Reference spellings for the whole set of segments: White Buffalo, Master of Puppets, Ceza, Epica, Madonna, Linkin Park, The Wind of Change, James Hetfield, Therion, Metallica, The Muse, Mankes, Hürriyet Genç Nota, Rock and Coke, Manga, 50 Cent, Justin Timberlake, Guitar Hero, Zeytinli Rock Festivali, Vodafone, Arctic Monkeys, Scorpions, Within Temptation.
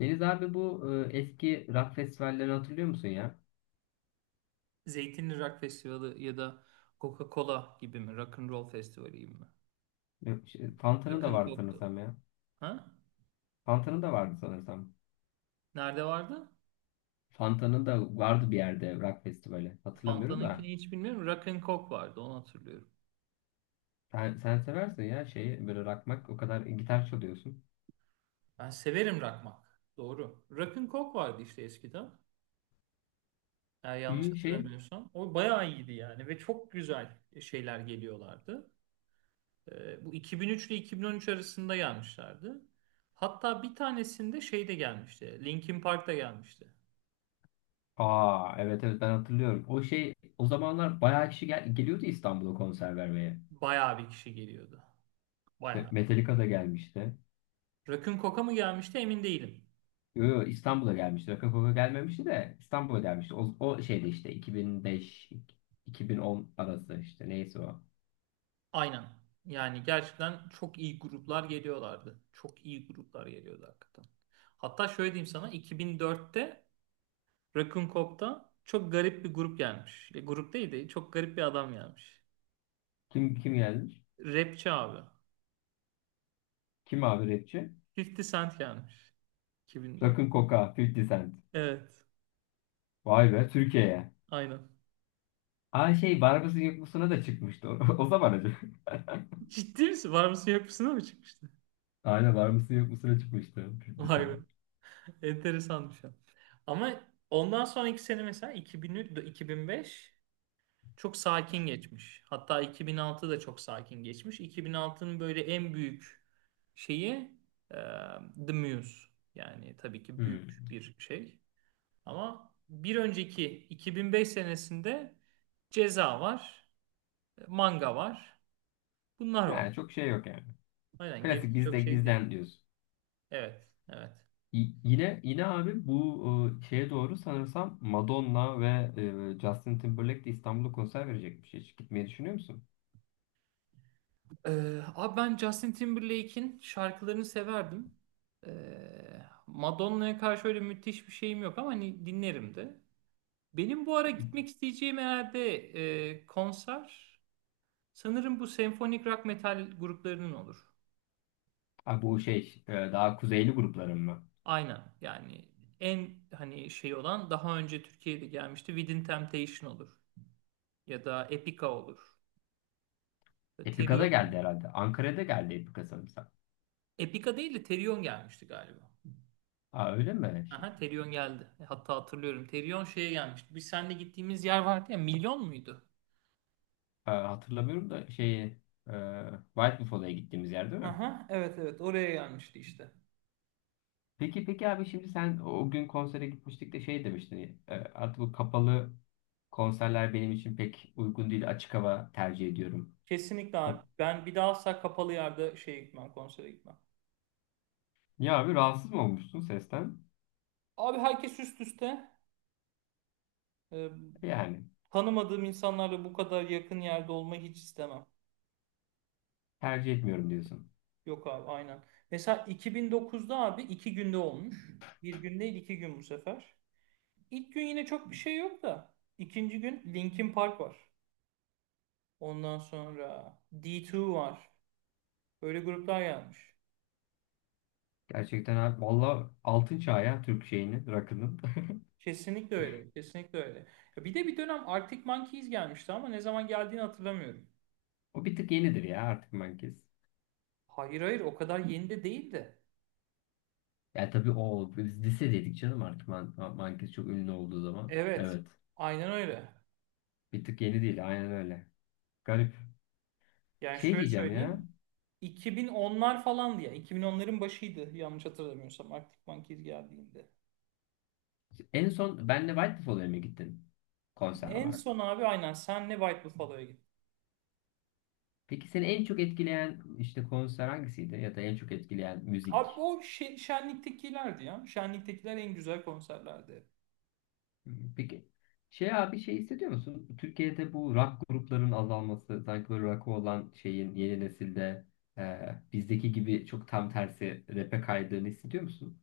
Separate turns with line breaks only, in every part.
Deniz abi bu eski rock festivallerini hatırlıyor musun ya?
Zeytinli Rock Festivali ya da Coca-Cola gibi mi? Rock and Roll Festivali gibi mi?
Yok, Fanta'nın
Rock
da
and
vardı
Coke'tu.
sanırsam ya.
Ha?
Fanta'nın da vardı sanırsam.
Nerede vardı?
Fanta'nın da vardı bir yerde rock festivali. Hatırlamıyorum da.
Fanta'nınkini hiç bilmiyorum. Rock and Coke vardı, onu hatırlıyorum.
Sen seversin ya şeyi böyle rockmak o kadar gitar çalıyorsun.
Ben severim rakmak. Doğru. Rock and Coke vardı işte eskiden, eğer yanlış
İyi şey.
hatırlamıyorsam. O bayağı iyiydi yani ve çok güzel şeyler geliyorlardı. Bu 2003 ile 2013 arasında gelmişlerdi. Hatta bir tanesinde şey de gelmişti. Linkin Park da gelmişti.
Aa, evet, evet, ben hatırlıyorum. O şey, o zamanlar bayağı kişi geliyordu İstanbul'a konser vermeye.
Bayağı bir kişi geliyordu.
İşte
Bayağı.
Metallica da gelmişti.
Rakun Koka mı gelmişti emin değilim.
Yo, yo, İstanbul'a gelmişti. Rock'n'Roll'a gelmemişti de İstanbul'a gelmişti. O şeyde işte 2005 2010 arası işte neyse o.
Aynen. Yani gerçekten çok iyi gruplar geliyorlardı. Çok iyi gruplar geliyordu hakikaten. Hatta şöyle diyeyim sana, 2004'te Rakun Kok'ta çok garip bir grup gelmiş. Grup değil de çok garip bir adam gelmiş.
Kim kim gelmiş?
Rapçi abi.
Kim abi rapçi?
50 Cent gelmiş, 2004.
Rock'n Coca, 50 Cent.
Evet.
Vay be Türkiye'ye.
Aynen.
Aa şey, Var mısın Yok musuna da çıkmıştı o, o zaman acaba.
Ciddi misin? Var mısın yok musun mı çıkmıştı?
Aynen, Var mısın Yok musuna çıkmıştı 50
Vay
Cent.
be. Enteresan bir şey. Ama ondan sonraki sene mesela 2003, 2005 çok sakin geçmiş. Hatta 2006 da çok sakin geçmiş. 2006'nın böyle en büyük şeyi, e, The Muse. Yani tabii ki
Hmm.
büyük bir şey. Ama bir önceki 2005 senesinde Ceza var, Manga var. Bunlar var.
Yani çok şey yok yani.
Aynen,
Klasik
gerisi çok
bizde
şey değil.
bizden diyorsun.
Evet, evet.
Yine abi bu şeye doğru sanırsam Madonna ve Justin Timberlake de İstanbul'da konser verecekmiş. Hiç gitmeyi düşünüyor musun?
Abi, ben Justin Timberlake'in şarkılarını severdim. Madonna'ya karşı öyle müthiş bir şeyim yok ama hani dinlerim de. Benim bu ara gitmek isteyeceğim herhalde konser, sanırım, bu senfonik rock metal gruplarının olur.
Ha, bu şey daha kuzeyli grupların mı?
Aynen. Yani en hani şey olan daha önce Türkiye'de gelmişti. Within Temptation olur. Ya da Epica olur. Therion
Epica'da
olur.
geldi herhalde. Ankara'da geldi Epica sanırsam.
Epica değil de Therion gelmişti galiba.
Ha, öyle mi? Şey-
Aha, Therion geldi. Hatta hatırlıyorum, Therion şeye gelmişti. Biz seninle gittiğimiz yer vardı ya. Milyon muydu?
hatırlamıyorum da şeyi e, White Buffalo'ya gittiğimiz yer değil mi?
Aha, evet, evet, oraya gelmişti işte.
Peki peki abi, şimdi sen o gün konsere gitmiştik de şey demiştin. Artık bu kapalı konserler benim için pek uygun değil. Açık hava tercih ediyorum.
Kesinlikle abi. Ben bir daha asla kapalı yerde şeye gitmem, konsere gitmem.
Ya abi, rahatsız mı olmuşsun sesten?
Abi, herkes üst üste. Ee,
Yani
Tanımadığım insanlarla bu kadar yakın yerde olmayı hiç istemem.
tercih etmiyorum diyorsun.
Yok abi, aynen. Mesela 2009'da abi iki günde olmuş. Bir gün değil, iki gün bu sefer. İlk gün yine çok bir şey yok da, İkinci gün Linkin Park var. Ondan sonra D2 var. Böyle gruplar gelmiş.
Gerçekten abi, valla altın çağı ya Türk şeyinin rakının.
Kesinlikle öyle. Kesinlikle öyle. Ya, bir de bir dönem Arctic Monkeys gelmişti ama ne zaman geldiğini hatırlamıyorum.
O bir tık yenidir ya artık Mankes.
Hayır, hayır, o kadar yeni de değil.
Ya tabii o biz lisedeydik canım, artık Man Mankes çok ünlü olduğu zaman.
Evet.
Evet.
Aynen öyle.
Bir tık yeni değil, aynen öyle. Garip.
Yani
Şey
şöyle
diyeceğim ya.
söyleyeyim, 2010'lar falandı ya. 2010'ların başıydı yanlış hatırlamıyorsam, Arctic Monkeys geldiğinde.
En son benle White Buffalo'ya mı gittin konser
En
olarak?
son abi aynen senle White Buffalo'ya gittim.
Peki seni en çok etkileyen işte konser hangisiydi, ya da en çok etkileyen
Abi
müzik?
o Şenlik'tekilerdi ya. Şenlik'tekiler en güzel konserlerdi.
Peki şey abi, şey hissediyor musun? Türkiye'de bu rock grupların azalması, sanki böyle rock'ı olan şeyin yeni nesilde bizdeki gibi çok tam tersi rap'e kaydığını hissediyor musun?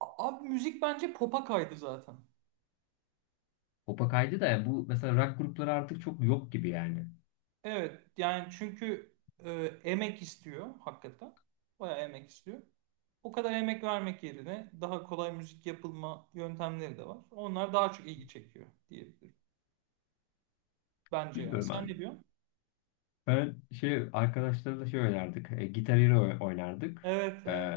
Abi, müzik bence pop'a kaydı zaten.
Pop'a kaydı da, yani bu mesela rock grupları artık çok yok gibi yani.
Evet, yani çünkü e, emek istiyor hakikaten. Bayağı emek istiyor. O kadar emek vermek yerine daha kolay müzik yapılma yöntemleri de var. Onlar daha çok ilgi çekiyor diyebilirim. Bence yani.
Bilmiyorum
Sen
abi.
ne diyorsun?
Ben şey arkadaşlarla şey oynardık. E, Guitar Hero oynardık.
Evet,
E,
evet.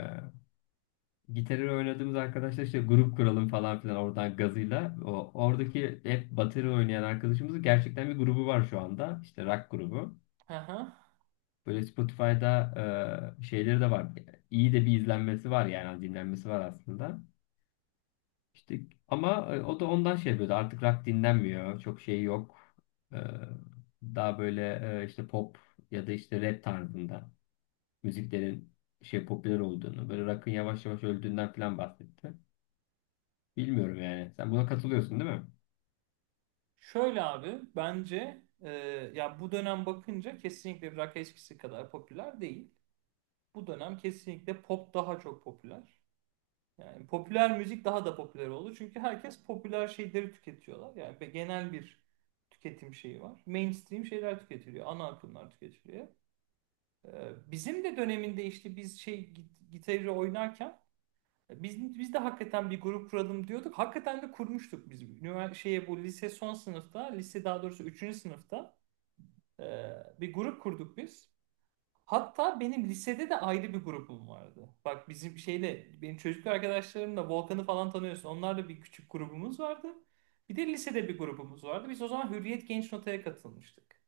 Gitarı oynadığımız arkadaşlar işte grup kuralım falan filan, oradan gazıyla. O, oradaki hep bateri oynayan arkadaşımızın gerçekten bir grubu var şu anda. İşte rock grubu.
Aha.
Böyle Spotify'da şeyleri de var. İyi de bir izlenmesi var, yani dinlenmesi var aslında. İşte ama o da ondan şey yapıyordu. Artık rock dinlenmiyor. Çok şey yok. E, Daha böyle işte pop ya da işte rap tarzında müziklerin şey popüler olduğunu, böyle rock'ın yavaş yavaş öldüğünden falan bahsetti. Bilmiyorum yani. Sen buna katılıyorsun değil mi?
Şöyle abi, bence ya bu dönem bakınca kesinlikle rock eskisi kadar popüler değil. Bu dönem kesinlikle pop daha çok popüler. Yani popüler müzik daha da popüler oldu. Çünkü herkes popüler şeyleri tüketiyorlar. Yani genel bir tüketim şeyi var. Mainstream şeyler tüketiliyor. Ana akımlar tüketiliyor. E, Bizim de döneminde işte biz şey gitarı oynarken biz de hakikaten bir grup kuralım diyorduk. Hakikaten de kurmuştuk biz. Şeye bu lise son sınıfta, lise daha doğrusu üçüncü sınıfta e, bir grup kurduk biz. Hatta benim lisede de ayrı bir grubum vardı. Bak, bizim şeyle, benim çocukluk arkadaşlarımla, Volkan'ı falan tanıyorsun. Onlarla bir küçük grubumuz vardı. Bir de lisede bir grubumuz vardı. Biz o zaman Hürriyet Genç Nota'ya katılmıştık.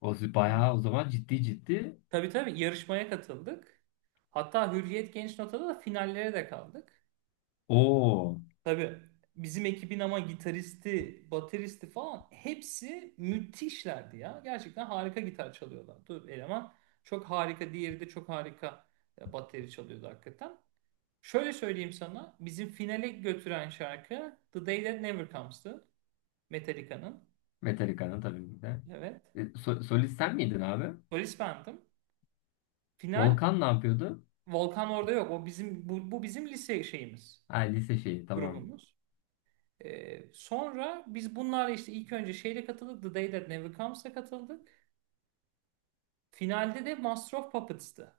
O z- bayağı o zaman ciddi ciddi
Tabii, tabii, yarışmaya katıldık. Hatta Hürriyet Genç Nota'da da finallere de kaldık.
o
Tabii, bizim ekibin ama gitaristi, bateristi falan hepsi müthişlerdi ya. Gerçekten harika gitar çalıyorlardı. Eleman çok harika, diğeri de çok harika bateri çalıyordu hakikaten. Şöyle söyleyeyim sana, bizim finale götüren şarkı The Day That Never Comes'tı. Metallica'nın.
Metallica'nın, tabii ki de.
Evet.
Solist sen miydin abi?
Polis bendim. Final.
Volkan ne yapıyordu?
Volkan orada yok. O bizim bu, bizim lise şeyimiz,
Ha, lise şeyi tamam.
grubumuz. Sonra biz bunlarla işte ilk önce şeyle katıldık. The Day That Never Comes'a katıldık. Finalde de Master of Puppets'tı.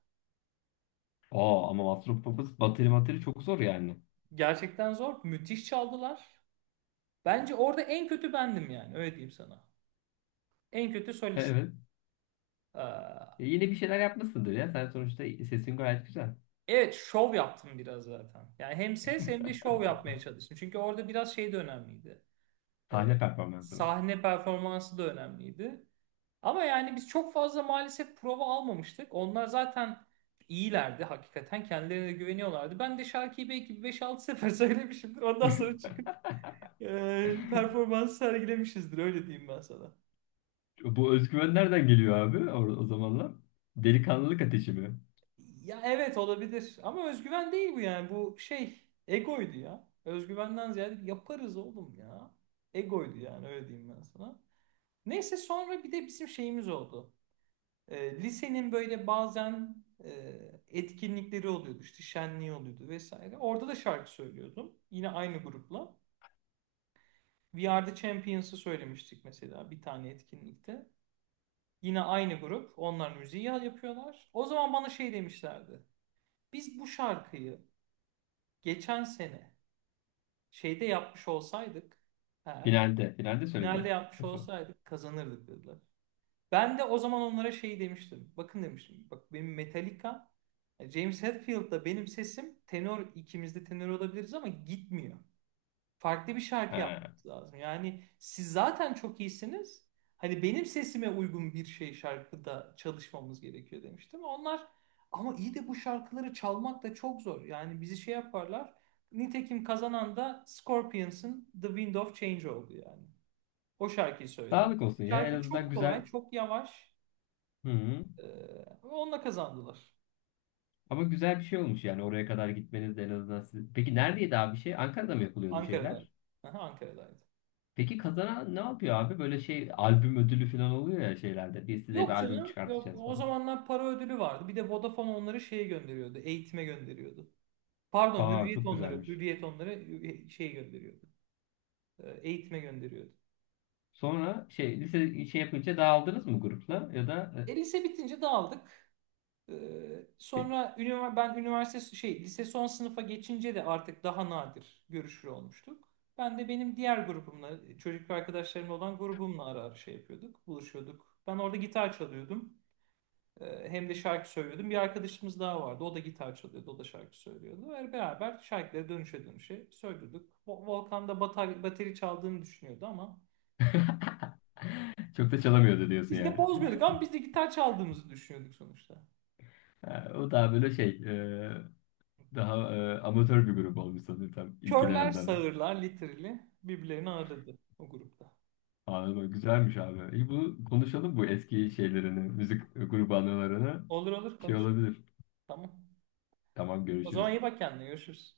Oo ama Master of Puppets bateri materi çok zor yani.
Gerçekten zor. Müthiş çaldılar. Bence orada en kötü bendim yani. Öyle diyeyim sana. En kötü solist.
Evet.
Ee,
Yine bir şeyler yapmışsındır ya. Sen sonuçta sesin gayet güzel.
evet, şov yaptım biraz zaten. Yani hem ses hem de şov yapmaya çalıştım. Çünkü orada biraz şey de önemliydi.
Sahne
Ee,
performansı mı?
Sahne performansı da önemliydi. Ama yani biz çok fazla maalesef prova almamıştık. Onlar zaten iyilerdi hakikaten. Kendilerine de güveniyorlardı. Ben de şarkıyı belki bir 5-6 sefer söylemişimdir. Ondan sonra çıkıp performans sergilemişizdir, öyle diyeyim ben sana.
Bu özgüven nereden geliyor abi o zamanlar? Delikanlılık ateşi mi?
Ya, evet, olabilir ama özgüven değil bu, yani bu şey egoydu ya. Özgüvenden ziyade yaparız oğlum ya. Egoydu yani, öyle diyeyim ben sana. Neyse, sonra bir de bizim şeyimiz oldu. Lisenin böyle bazen etkinlikleri oluyordu, işte şenliği oluyordu vesaire. Orada da şarkı söylüyordum yine aynı grupla. We Are The Champions'ı söylemiştik mesela bir tane etkinlikte. Yine aynı grup. Onlar müziği yapıyorlar. O zaman bana şey demişlerdi. Biz bu şarkıyı geçen sene şeyde yapmış olsaydık eğer,
Finalde. Finalde
finalde
söyledi.
yapmış
Kaç o?
olsaydık, kazanırdık dediler. Ben de o zaman onlara şey demiştim. Bakın demiştim. Bak, benim Metallica, James Hetfield'da benim sesim tenor, ikimiz de tenor olabiliriz ama gitmiyor. Farklı bir şarkı
Ha.
yapmanız lazım. Yani siz zaten çok iyisiniz. Hani benim sesime uygun bir şey, şarkıda çalışmamız gerekiyor demiştim. Onlar, ama iyi de bu şarkıları çalmak da çok zor. Yani bizi şey yaparlar. Nitekim kazanan da Scorpions'ın The Wind of Change oldu yani. O şarkıyı söylediler.
Sağlık olsun ya. En
Şarkı
azından
çok
güzel.
kolay, çok yavaş.
Hı-hı.
Ee, Onunla kazandılar.
Ama güzel bir şey olmuş yani, oraya kadar gitmeniz de en azından. Siz- Peki neredeydi abi şey? Ankara'da mı yapılıyordu
Ankara'daydı.
şeyler?
Aha, Ankara'daydı.
Peki kazanan ne yapıyor abi? Böyle şey albüm ödülü falan oluyor ya şeylerde. Biz size bir
Yok
albüm
canım. Yok.
çıkartacağız
O
falan.
zamanlar para ödülü vardı. Bir de Vodafone onları şeye gönderiyordu. Eğitime gönderiyordu. Pardon,
Aa
Hürriyet
çok
onları.
güzelmiş.
Hürriyet onları şey gönderiyordu. Eğitime gönderiyordu.
Sonra şey lise şey yapınca dağıldınız mı grupla, ya da
Lise bitince dağıldık. E, Sonra ben üniversite şey, lise son sınıfa geçince de artık daha nadir görüşür olmuştuk. Ben de benim diğer grubumla, çocuk arkadaşlarımla olan grubumla ara ara şey yapıyorduk, buluşuyorduk. Ben orada gitar çalıyordum. Hem de şarkı söylüyordum. Bir arkadaşımız daha vardı. O da gitar çalıyordu. O da şarkı söylüyordu. Ve beraber şarkıları dönüşe dönüşe söylüyorduk. Volkan da bateri çaldığını düşünüyordu ama
çok da çalamıyordu diyorsun
biz de
yani.
bozmuyorduk, ama biz de gitar çaldığımızı düşünüyorduk sonuçta.
Ha, o daha böyle şey daha amatör bir grup olmuş sanırım tam ilkine
Körler
nazaran.
sağırlar literally birbirlerini ağırladı o grupta.
Anladım. Güzelmiş abi. İyi bu konuşalım bu eski şeylerini, müzik grubu anılarını.
Olur, olur,
Şey
konuşalım.
olabilir.
Tamam.
Tamam,
O zaman
görüşürüz.
iyi bak kendine. Görüşürüz.